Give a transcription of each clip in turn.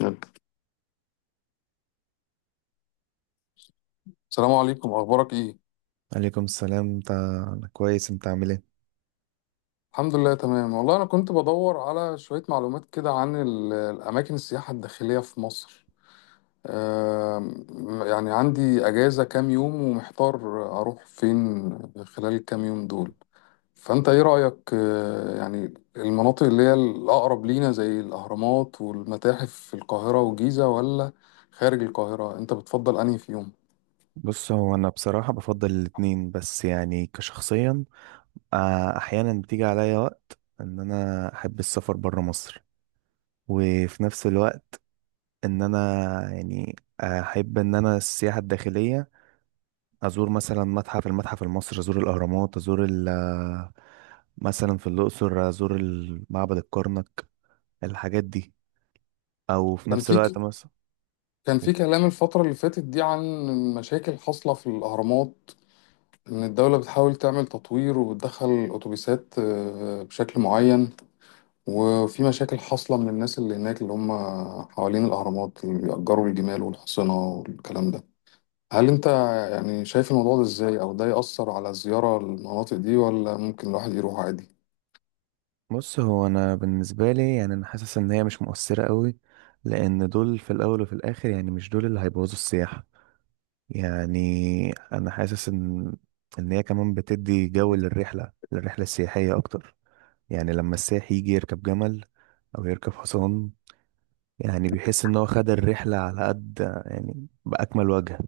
يلا. السلام عليكم، اخبارك ايه؟ عليكم السلام، انت؟ أنا كويس، انت عامل ايه؟ الحمد لله تمام والله. انا كنت بدور على شوية معلومات كده عن الاماكن السياحة الداخلية في مصر. آم، يعني عندي اجازة كام يوم ومحتار اروح فين خلال الكام يوم دول. فانت ايه رأيك؟ يعني المناطق اللي هي الاقرب لينا زي الاهرامات والمتاحف في القاهرة والجيزة، ولا خارج القاهرة انت بتفضل انهي فيهم؟ بص، هو انا بصراحة بفضل الاتنين، بس يعني كشخصيا، احيانا بتيجي عليا وقت ان انا احب السفر برا مصر. وفي نفس الوقت ان انا يعني احب ان انا السياحة الداخلية، ازور مثلا المتحف المصري، ازور الاهرامات، ازور مثلا في الاقصر ازور معبد الكرنك، الحاجات دي، او في كان نفس الوقت في مثلا. كان في كلام الفترة اللي فاتت دي عن مشاكل حاصلة في الأهرامات، إن الدولة بتحاول تعمل تطوير وبتدخل أتوبيسات بشكل معين. وفي مشاكل حاصلة من الناس اللي هناك، اللي هم حوالين الأهرامات، اللي بيأجروا الجمال والحصنة والكلام ده. هل أنت يعني شايف الموضوع ده إزاي؟ أو ده يأثر على الزيارة للمناطق دي، ولا ممكن الواحد يروح عادي؟ بص، هو انا بالنسبه لي يعني انا حاسس ان هي مش مؤثره قوي، لان دول في الاول وفي الاخر يعني مش دول اللي هيبوظوا السياحه. يعني انا حاسس ان هي كمان بتدي جو للرحله السياحيه اكتر. يعني لما السائح يجي يركب جمل أو يركب حصان، يعني بيحس إن هو خد الرحلة على قد، يعني بأكمل وجه.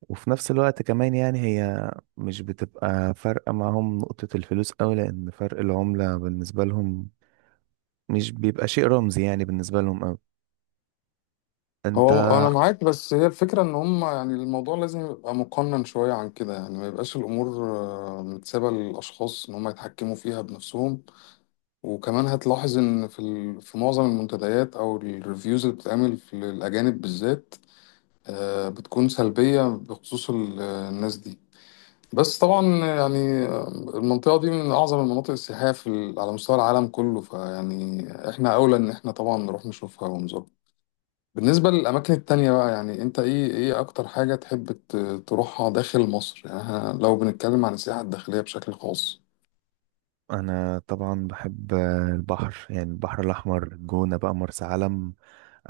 وفي نفس الوقت كمان يعني هي مش بتبقى فارقة معاهم نقطة الفلوس أوي، لأن فرق العملة بالنسبة لهم مش بيبقى شيء رمزي يعني بالنسبة لهم أوي. أنت؟ هو انا معاك، بس هي الفكره ان هم يعني الموضوع لازم يبقى مقنن شويه عن كده، يعني ما يبقاش الامور متسابه للاشخاص ان هم يتحكموا فيها بنفسهم. وكمان هتلاحظ ان في في معظم المنتديات او الريفيوز اللي بتتعمل في الاجانب بالذات بتكون سلبيه بخصوص الناس دي. بس طبعا يعني المنطقه دي من اعظم المناطق السياحيه في على مستوى العالم كله، فيعني احنا اولى ان احنا طبعا نروح نشوفها ونزورها. بالنسبة للأماكن التانية بقى يعني أنت إيه أكتر حاجة تحب تروحها داخل مصر؟ يعني إحنا لو بنتكلم عن السياحة الداخلية بشكل خاص. أنا طبعا بحب البحر، يعني البحر الأحمر، الجونة بقى، مرسى علم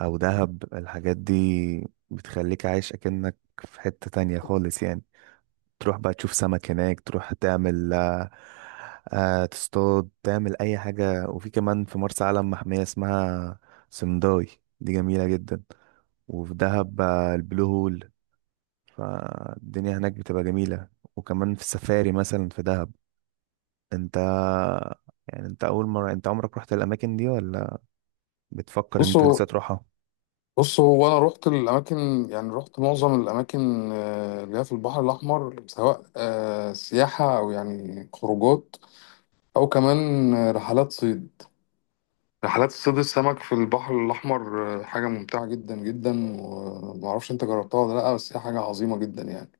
أو دهب، الحاجات دي بتخليك عايش أكنك في حتة تانية خالص يعني، تروح بقى تشوف سمك هناك، تروح تعمل تصطاد، تعمل اي حاجة. وفي كمان في مرسى علم محمية اسمها سمداي، دي جميلة جدا. وفي دهب البلو هول، فالدنيا هناك بتبقى جميلة. وكمان في السفاري مثلا في دهب. انت، يعني انت اول مرة، انت عمرك رحت الاماكن دي ولا بتفكر انت بصوا لسه تروحها؟ بصوا هو أنا رحت الأماكن، يعني رحت معظم الأماكن اللي هي في البحر الأحمر، سواء سياحة أو يعني خروجات، أو كمان رحلات صيد. رحلات صيد السمك في البحر الأحمر حاجة ممتعة جدا جدا، ومعرفش أنت جربتها ولا لأ، بس هي حاجة عظيمة جدا يعني.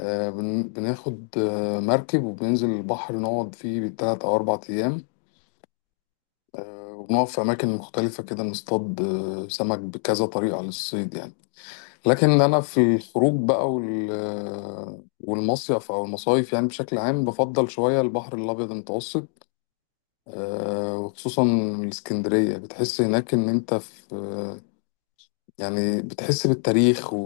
بناخد مركب وبننزل البحر نقعد فيه بالتلات أو أربع أيام، وبنقف في أماكن مختلفة كده نصطاد سمك بكذا طريقة للصيد يعني. لكن أنا في الخروج بقى والمصيف أو المصايف يعني بشكل عام بفضل شوية البحر الأبيض المتوسط، وخصوصا الإسكندرية. بتحس هناك إن أنت في يعني بتحس بالتاريخ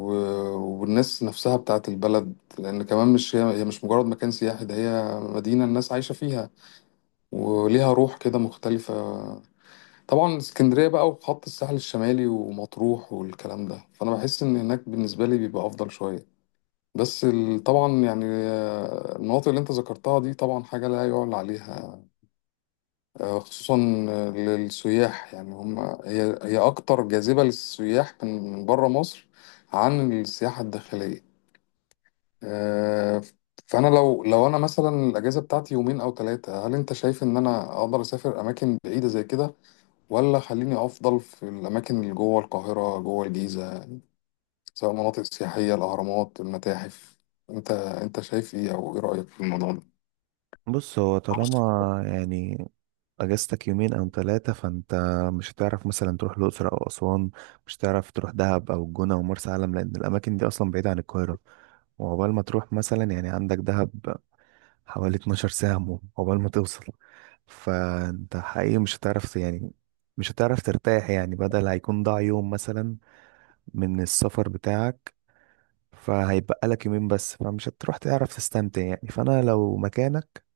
والناس نفسها بتاعت البلد، لأن كمان مش هي هي مش مجرد مكان سياحي، ده هي مدينة الناس عايشة فيها وليها روح كده مختلفة. طبعا اسكندرية بقى وخط الساحل الشمالي ومطروح والكلام ده، فأنا بحس إن هناك بالنسبة لي بيبقى أفضل شوية. بس طبعا يعني المناطق اللي أنت ذكرتها دي طبعا حاجة لا يعلى عليها، خصوصا للسياح، يعني هم هي أكتر جاذبة للسياح من من بره مصر عن السياحة الداخلية. آه، فأنا لو أنا مثلا الأجازة بتاعتي يومين أو ثلاثة، هل أنت شايف إن أنا أقدر أسافر أماكن بعيدة زي كده، ولا خليني أفضل في الأماكن اللي جوه القاهرة جوه الجيزة، سواء مناطق سياحية، الأهرامات، المتاحف؟ أنت شايف إيه، أو إيه رأيك في الموضوع ده؟ بص، هو طالما يعني اجازتك يومين او 3، فانت مش هتعرف مثلا تروح الاقصر او اسوان، مش هتعرف تروح دهب او الجونة او مرسى علم، لان الاماكن دي اصلا بعيدة عن القاهرة. وعقبال ما تروح مثلا، يعني عندك دهب حوالي 12 ساعة عقبال ما توصل. فانت حقيقي مش هتعرف يعني، مش هتعرف ترتاح، يعني بدل هيكون ضاع يوم مثلا من السفر بتاعك، فهيبقى لك يومين بس، فمش هتروح تعرف تستمتع يعني. فانا لو مكانك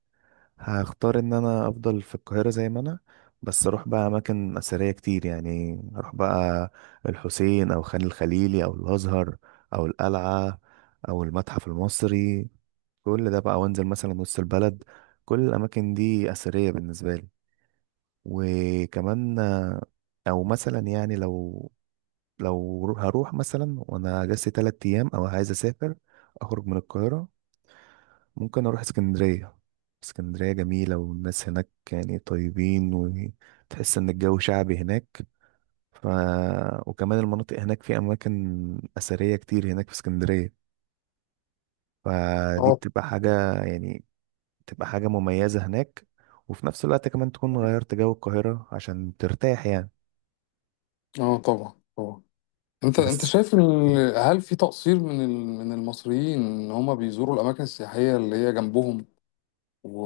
هختار ان انا افضل في القاهرة زي ما انا، بس اروح بقى اماكن اثرية كتير، يعني اروح بقى الحسين او خان الخليلي او الازهر او القلعة او المتحف المصري، كل ده بقى، وانزل مثلا وسط البلد، كل الاماكن دي اثرية بالنسبة لي. وكمان او مثلا يعني هروح مثلا وانا اجازتي تلات ايام او عايز اسافر، اخرج من القاهرة، ممكن اروح اسكندرية. اسكندرية جميلة، والناس هناك يعني طيبين، وتحس ان الجو شعبي هناك. ف... وكمان المناطق هناك في اماكن اثرية كتير هناك في اسكندرية، فدي اه. بتبقى حاجة يعني، بتبقى حاجة مميزة هناك. وفي نفس الوقت كمان تكون غيرت جو القاهرة عشان ترتاح يعني. اه طبعا طبعا. انت بس، شايف هل في تقصير من من المصريين ان هم بيزوروا الاماكن السياحيه اللي هي جنبهم، و...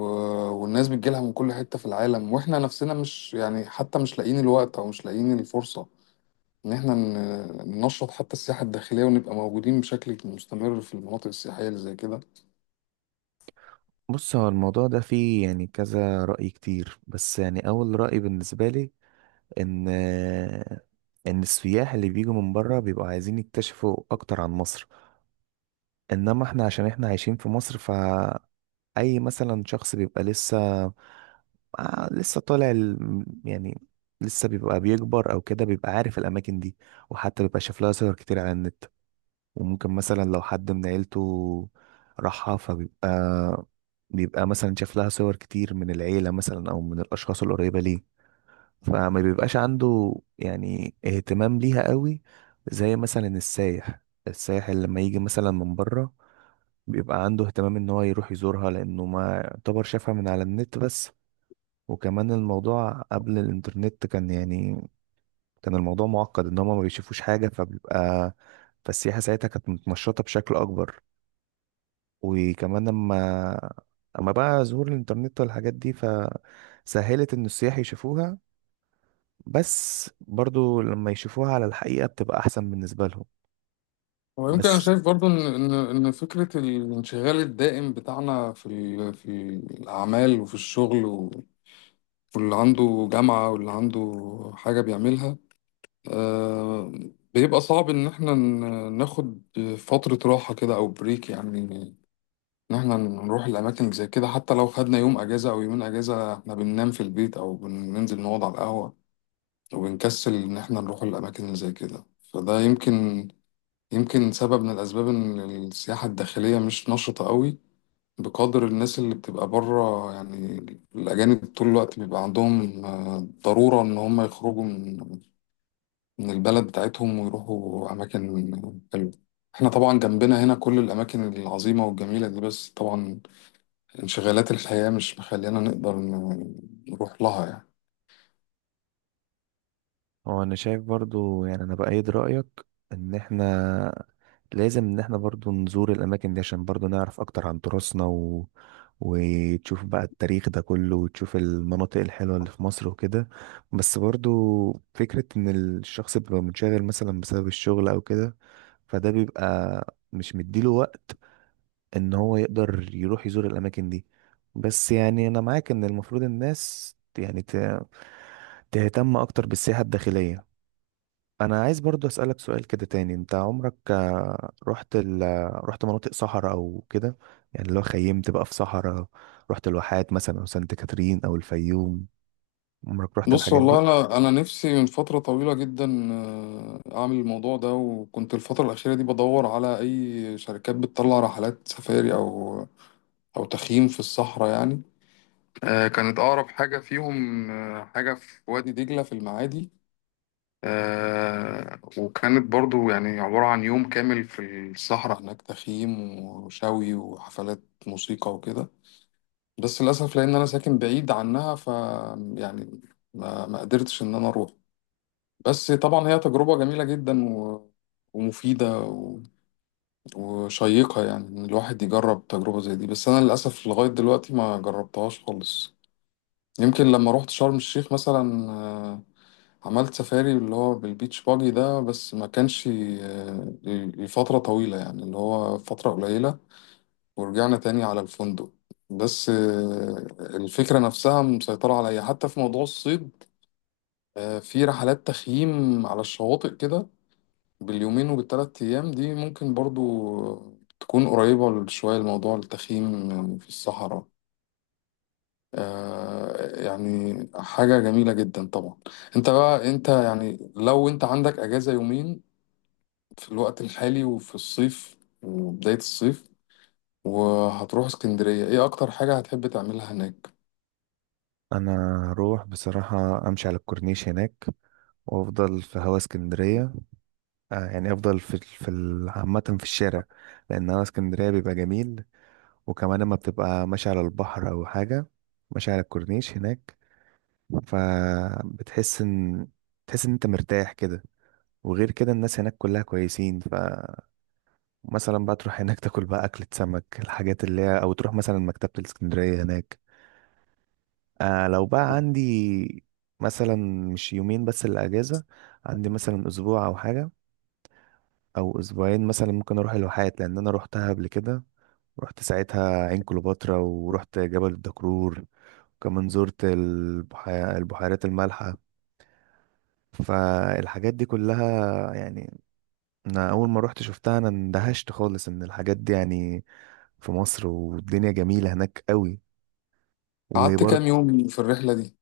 والناس بتجيلها من كل حته في العالم، واحنا نفسنا مش يعني حتى مش لاقيين الوقت او مش لاقيين الفرصه ان احنا ننشط حتى السياحه الداخليه ونبقى موجودين بشكل مستمر في المناطق السياحيه اللي زي كده؟ بص، هو الموضوع ده فيه يعني كذا رأي كتير، بس يعني اول رأي بالنسبة لي ان ان السياح اللي بيجوا من بره بيبقوا عايزين يكتشفوا اكتر عن مصر. انما احنا عشان احنا عايشين في مصر، فاي مثلا شخص بيبقى لسه طالع يعني، لسه بيبقى بيكبر او كده، بيبقى عارف الاماكن دي، وحتى بيبقى شاف لها صور كتير على النت. وممكن مثلا لو حد من عيلته راحها، فبيبقى مثلا شاف لها صور كتير من العيلة مثلا او من الاشخاص القريبة ليه، فما بيبقاش عنده يعني اهتمام ليها قوي. زي مثلا السايح اللي لما يجي مثلا من بره، بيبقى عنده اهتمام ان هو يروح يزورها، لانه ما يعتبر شافها من على النت بس. وكمان الموضوع قبل الانترنت كان يعني، كان الموضوع معقد ان هما ما بيشوفوش حاجة، فبيبقى فالسياحة ساعتها كانت متنشطة بشكل اكبر. وكمان اما بقى ظهور الانترنت والحاجات دي، فسهلت ان السياح يشوفوها، بس برضو لما يشوفوها على الحقيقة بتبقى أحسن بالنسبة لهم. ويمكن انا بس شايف برضو ان فكره الانشغال الدائم بتاعنا في في الاعمال وفي الشغل واللي عنده جامعه واللي عنده حاجه بيعملها، آه، بيبقى صعب ان احنا ناخد فترة راحة كده او بريك، يعني ان احنا نروح الاماكن زي كده. حتى لو خدنا يوم اجازة او يومين اجازة، احنا بننام في البيت او بننزل نقعد على القهوة، وبنكسل ان احنا نروح الاماكن اللي زي كده. فده يمكن سبب من الاسباب ان السياحة الداخلية مش نشطة قوي بقدر الناس اللي بتبقى بره يعني. الأجانب طول الوقت بيبقى عندهم ضرورة إن هم يخرجوا من البلد بتاعتهم ويروحوا أماكن حلوة. احنا طبعا جنبنا هنا كل الأماكن العظيمة والجميلة دي، بس طبعا انشغالات الحياة مش مخلينا نقدر نروح لها يعني. هو أنا شايف برضو يعني أنا بأيد رأيك، إن إحنا لازم إن إحنا برضو نزور الأماكن دي عشان برضو نعرف أكتر عن تراثنا وتشوف بقى التاريخ ده كله، وتشوف المناطق الحلوة اللي في مصر وكده. بس برضو فكرة إن الشخص بيبقى منشغل مثلا بسبب الشغل أو كده، فده بيبقى مش مديله وقت ان هو يقدر يروح يزور الاماكن دي. بس يعني انا معاك ان المفروض الناس يعني تهتم اكتر بالسياحة الداخلية. انا عايز برضو اسألك سؤال كده تاني. انت عمرك رحت رحت مناطق صحراء او كده، يعني لو خيمت بقى في صحراء، رحت الواحات مثلا او سانت كاترين او الفيوم، عمرك رحت بص الحاجات والله، دي؟ أنا نفسي من فترة طويلة جدا أعمل الموضوع ده، وكنت الفترة الأخيرة دي بدور على أي شركات بتطلع رحلات سفاري أو أو تخييم في الصحراء يعني. كانت أقرب حاجة فيهم حاجة في وادي دجلة في المعادي. آه، وكانت برضو يعني عبارة عن يوم كامل في الصحراء هناك، تخييم وشوي وحفلات موسيقى وكده. بس للأسف لأن أنا ساكن بعيد عنها ف يعني ما قدرتش إن أنا أروح. بس طبعا هي تجربة جميلة جدا ومفيدة وشيقة يعني، إن الواحد يجرب تجربة زي دي، بس أنا للأسف لغاية دلوقتي ما جربتهاش خالص. يمكن لما روحت شرم الشيخ مثلا، عملت سفاري اللي هو بالبيتش باجي ده، بس ما كانش لفترة طويلة، يعني اللي هو فترة قليلة، ورجعنا تاني على الفندق. بس الفكرة نفسها مسيطرة عليا حتى في موضوع الصيد. في رحلات تخييم على الشواطئ كده باليومين وبالتلات أيام دي، ممكن برضو تكون قريبة شوية لموضوع التخييم في الصحراء. يعني حاجة جميلة جدا طبعا. انت بقى يعني لو انت عندك اجازة يومين في الوقت الحالي وفي الصيف وبداية الصيف وهتروح اسكندرية، ايه اكتر حاجة هتحب تعملها هناك؟ انا هروح بصراحة امشي على الكورنيش هناك، وافضل في هوا اسكندرية. يعني افضل عامة في الشارع، لان هوا اسكندرية بيبقى جميل. وكمان لما بتبقى ماشي على البحر او حاجه، ماشي على الكورنيش هناك، فبتحس ان تحس ان انت مرتاح كده. وغير كده الناس هناك كلها كويسين، فمثلا بقى تروح هناك تاكل بقى أكلة سمك الحاجات اللي هي، أو تروح مثلا مكتبة الإسكندرية هناك. لو بقى عندي مثلا مش يومين بس الأجازة، عندي مثلا أسبوع أو حاجة أو أسبوعين مثلا، ممكن أروح الواحات لأن أنا روحتها قبل كده. رحت ساعتها عين كليوباترا، ورحت جبل الدكرور، وكمان زرت البحيرات المالحة. فالحاجات دي كلها يعني، أنا أول ما رحت شفتها أنا اندهشت خالص إن الحاجات دي يعني في مصر، والدنيا جميلة هناك قوي، قعدت وبرضه كام يوم في الرحلة دي؟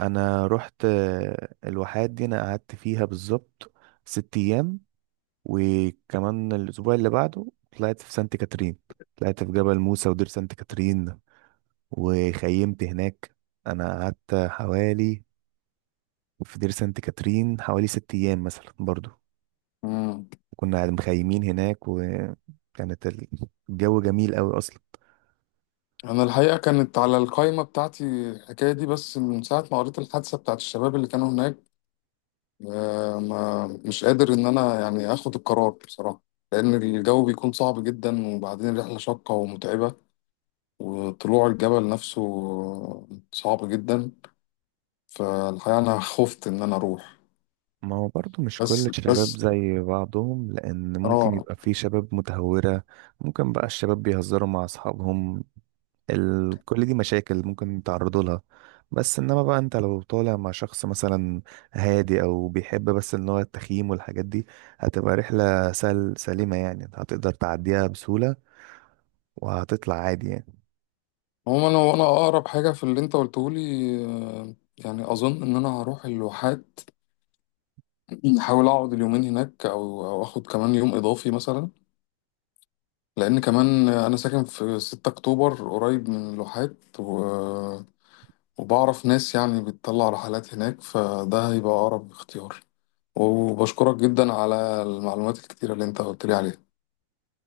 أنا رحت الواحات دي، أنا قعدت فيها بالظبط 6 أيام. وكمان الأسبوع اللي بعده طلعت في سانت كاترين، طلعت في جبل موسى ودير سانت كاترين، وخيمت هناك. انا قعدت حوالي، في دير سانت كاترين حوالي 6 ايام مثلا برضو. مم. كنا قاعد مخيمين هناك، وكانت الجو جميل قوي اصلا. انا الحقيقة كانت على القائمة بتاعتي الحكاية دي، بس من ساعة ما قريت الحادثة بتاعت الشباب اللي كانوا هناك، آه، ما مش قادر ان انا يعني اخد القرار بصراحة، لان الجو بيكون صعب جدا، وبعدين الرحلة شاقة ومتعبة، وطلوع الجبل نفسه صعب جدا، فالحقيقة انا خفت ان انا اروح. ما هو برضو مش كل بس الشباب بس زي بعضهم، لان ممكن اه. يبقى في شباب متهورة، ممكن بقى الشباب بيهزروا مع اصحابهم، كل دي مشاكل ممكن تعرضوا لها. بس انما بقى، انت لو طالع مع شخص مثلا هادي او بيحب بس ان هو التخييم والحاجات دي، هتبقى رحلة سليمة، يعني هتقدر تعديها بسهولة وهتطلع عادي يعني. عموما انا وانا اقرب حاجه في اللي انت قلته لي، آه، يعني اظن ان انا هروح الواحات، احاول اقعد اليومين هناك او او اخد كمان يوم اضافي مثلا، لان كمان انا ساكن في 6 اكتوبر قريب من الواحات وبعرف ناس يعني بتطلع رحلات هناك، فده هيبقى اقرب اختيار. وبشكرك جدا على المعلومات الكتيره اللي انت قلت لي عليها.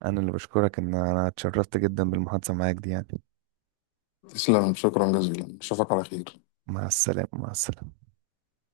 انا اللي بشكرك، ان انا اتشرفت جدا بالمحادثة معاك دي يعني. تسلم، شكرا جزيلا، اشوفك على خير. مع السلامة، مع السلامة.